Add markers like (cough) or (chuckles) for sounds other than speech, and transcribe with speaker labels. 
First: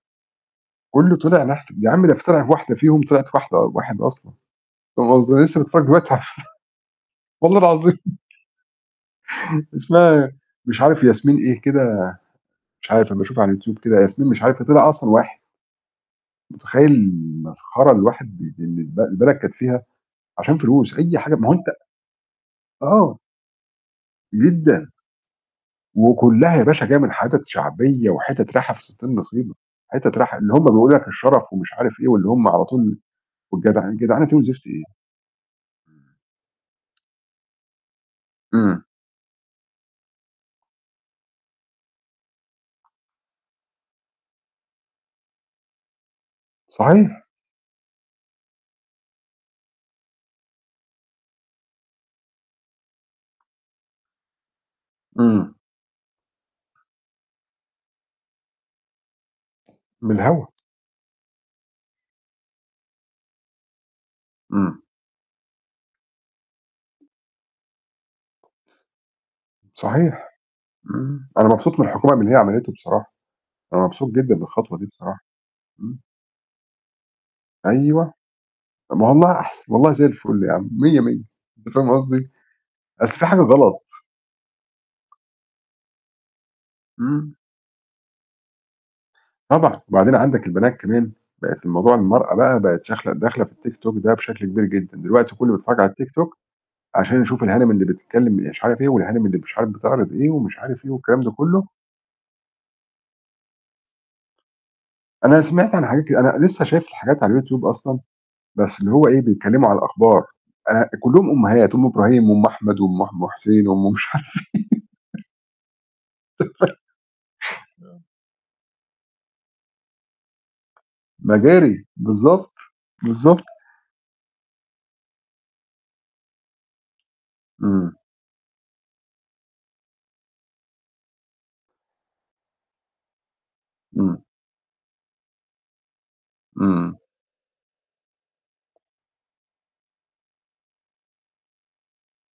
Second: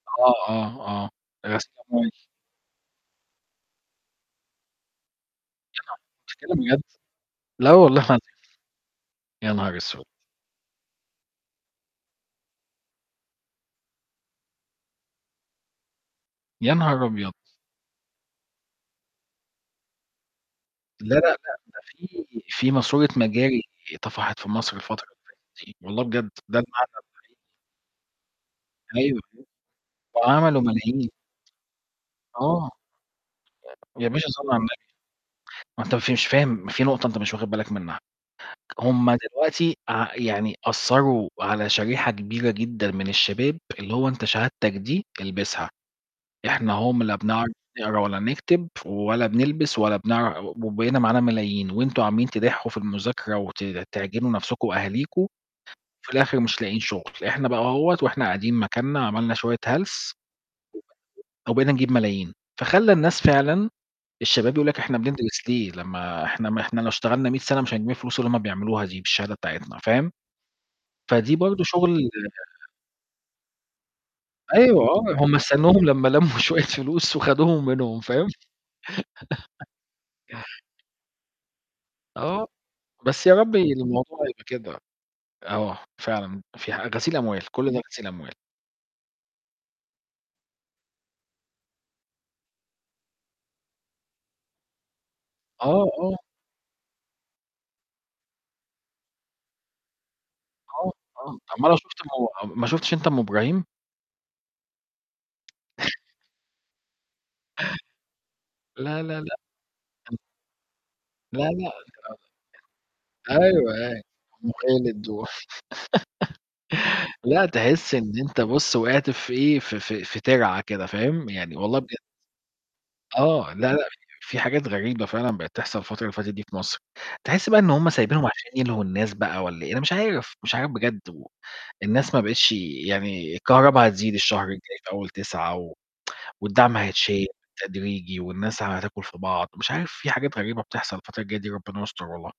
Speaker 1: آه، آه، آه،
Speaker 2: كُلُّه طلع نح
Speaker 1: غسيل
Speaker 2: يا عم
Speaker 1: أموال.
Speaker 2: ده ف طِلعِت واحدة فيهم طِلعِت واحدة أ واحد أصلًا، فاهم قصدي ما أنا لسة متفرّج
Speaker 1: (unintelligible) أنت
Speaker 2: دلوقتي على
Speaker 1: بتتكلم بجد!
Speaker 2: والله
Speaker 1: لا
Speaker 2: العظيم.
Speaker 1: والله العظيم، يا
Speaker 2: (chuckles)
Speaker 1: نهار أسود!
Speaker 2: اسمها مش عارف ياسمين إيه كده، مش عارف أمّا أشوفها على YouTube كده، ياسمين مش عارف إيه طِلِع أصلًا واحد.
Speaker 1: يا
Speaker 2: متخيّل
Speaker 1: نهار أبيض!
Speaker 2: المسخرة اللي الواحد اللي الب البلد كانت فيها، عشان فلوس،
Speaker 1: لا، لا،
Speaker 2: أي
Speaker 1: لأ،
Speaker 2: حاجة ما هو أنت
Speaker 1: ده فيه فيه ماسورة
Speaker 2: آه.
Speaker 1: مجاري طَفَحِت في مصر
Speaker 2: جدًا.
Speaker 1: الفترة اللي فاتت دي، والله بجد،
Speaker 2: وكُلّها
Speaker 1: ده
Speaker 2: يا
Speaker 1: اللي
Speaker 2: باشا جاية من
Speaker 1: (unintelligible)
Speaker 2: حِتَت شعبية، وحِتَت راحة في 60
Speaker 1: أيوه، أيوه،
Speaker 2: نصيبة، حِتَت راح اللي
Speaker 1: وعملوا
Speaker 2: هم بيقولوا لك
Speaker 1: ملايين.
Speaker 2: الشَرَف ومش عارف إيه، واللي هم على
Speaker 1: آه.
Speaker 2: طول والجدعنة،
Speaker 1: (unintelligible) يا
Speaker 2: جدعنة
Speaker 1: باشا،
Speaker 2: إيه
Speaker 1: صلِّ على
Speaker 2: وزفت
Speaker 1: النبي،
Speaker 2: إيه؟
Speaker 1: ما أنت أنت مش فاهم ما فيه نقطة أنت مش واخد بالك منها،
Speaker 2: امم.
Speaker 1: هم دلوقتي ع يعني أثّروا على شريحة كبيرة جدًا من الشباب، اللي هو أنت شهادتك دي البسها، إحنا أهو م لا
Speaker 2: صحيح.
Speaker 1: بنعرف نقرا ولا نكتب، ولا بنلبس ولا بنعر وبقينا معانا ملايين، وأنتم عمالين تدحُّوا في المذاكرة وت تعجنوا نفسكم وأهاليكم،
Speaker 2: امم.
Speaker 1: وفي الآخر مش لاقيين شغل، إحنا بقى أهوّة، وإحنا قاعدين مكاننا عملنا شوية
Speaker 2: من
Speaker 1: هلس
Speaker 2: الهوا.
Speaker 1: (unintelligible) وبقينا نجيب ملايين، فخلَّى الناس فعلًا، الشباب يقولوا لك
Speaker 2: امم.
Speaker 1: إحنا بندرس ليه؟ لمّا إحنا م إحنا لو اشتغلنا 100 سنة مش هنجيب الفلوس اللي هم بيعملوها دي بالشهادة بتاعتنا، فاهم؟
Speaker 2: صحيح، امم،
Speaker 1: فدي
Speaker 2: أنا
Speaker 1: برضه
Speaker 2: مبسوط من
Speaker 1: شغل
Speaker 2: الحكومة من اللي هي عَمَلتُه بصراحة، أنا مبسوط جدًا بالخطوة
Speaker 1: أيوه
Speaker 2: دي
Speaker 1: آه،
Speaker 2: بصراحة،
Speaker 1: هم استنوهم
Speaker 2: امم.
Speaker 1: لمّا لمّوا شوية فلوس وخدوهم منهم،
Speaker 2: أيوه،
Speaker 1: فاهم؟
Speaker 2: ما والله أحسن، والله زي الُفّل يا عم،
Speaker 1: (laughs)
Speaker 2: مِيَّة مِيَّة، أنت فاهم قصدي؟
Speaker 1: آه،
Speaker 2: أصل فيه
Speaker 1: بس يا
Speaker 2: حاجة
Speaker 1: رب
Speaker 2: غلط.
Speaker 1: الموضوع يبقى كده، آه، فعلًا، فيه غسيل
Speaker 2: امم.
Speaker 1: أموال، كُلّ ده غسيل أموال.
Speaker 2: طبعًا، وبعدين عندك البنات كمان، بقِت الموضوع المرأة بقى بقِت داخلة داخلة في ال TikTok ده بشكل كبير جدًا، دلوقتي كُلُّه بيتفرّج
Speaker 1: آه،
Speaker 2: على ال
Speaker 1: آه.
Speaker 2: TikTok عشان يشوف الهانم اللي بتتكلم مش عارف إيه، والهانم اللي مش عارف بتِعرِض إيه، ومش عارف إيه
Speaker 1: آه،
Speaker 2: والكلام ده
Speaker 1: آه،
Speaker 2: كُلُّه.
Speaker 1: أُمّال لو شُفت أم ما شفتش أنت أم إبراهيم؟
Speaker 2: أنا سِمِعت عن حاجات
Speaker 1: (chuckles)
Speaker 2: كد أنا لسة شايف الحاجات على ال YouTube أصلًا،
Speaker 1: (chuckles)
Speaker 2: بس اللي
Speaker 1: لا،
Speaker 2: هو إيه
Speaker 1: لا، لأ.
Speaker 2: بيتكلموا على
Speaker 1: (unintelligible)
Speaker 2: الأخبار، آآ، كُلُّهم
Speaker 1: لا، لأ
Speaker 2: أمهات، أم إبراهيم
Speaker 1: (unintelligible)
Speaker 2: وأم أحمد وأم ح أم حسين،
Speaker 1: أيوه،
Speaker 2: وأم مش
Speaker 1: أيوه،
Speaker 2: عارف
Speaker 1: أم خالد
Speaker 2: إيه
Speaker 1: و
Speaker 2: (laughs)
Speaker 1: (giggles) لأ تحس
Speaker 2: آه.
Speaker 1: إن أنت بُصّ وقعت في إيه، ف ف في تِرعة كده، فاهم؟ يعني والله
Speaker 2: مجاري،
Speaker 1: بجد.
Speaker 2: بالضبط، بالضبط.
Speaker 1: آه، لا، لأ، ف في حاجات غريبة فعلًا بقِت تحصل الفترة اللي فاتت دي في مصر، تحس بقى إن هم
Speaker 2: امم.
Speaker 1: سايبينهم عشان يلهوا الناس بقى والَّا إيه؟ أنا مش عارف، مش عارف بجد، والناس ما بقِتش يعني الكهربا هتزيد
Speaker 2: امم.
Speaker 1: الشهر الجاي في أول 9، و (tsk) والدعم
Speaker 2: امم.
Speaker 1: هيتشال تدريجي، والناس هتاكل في بعض، مش عارف، في حاجات غريبة بتحصل الفترة الجاية دي، ربنا يستر والله.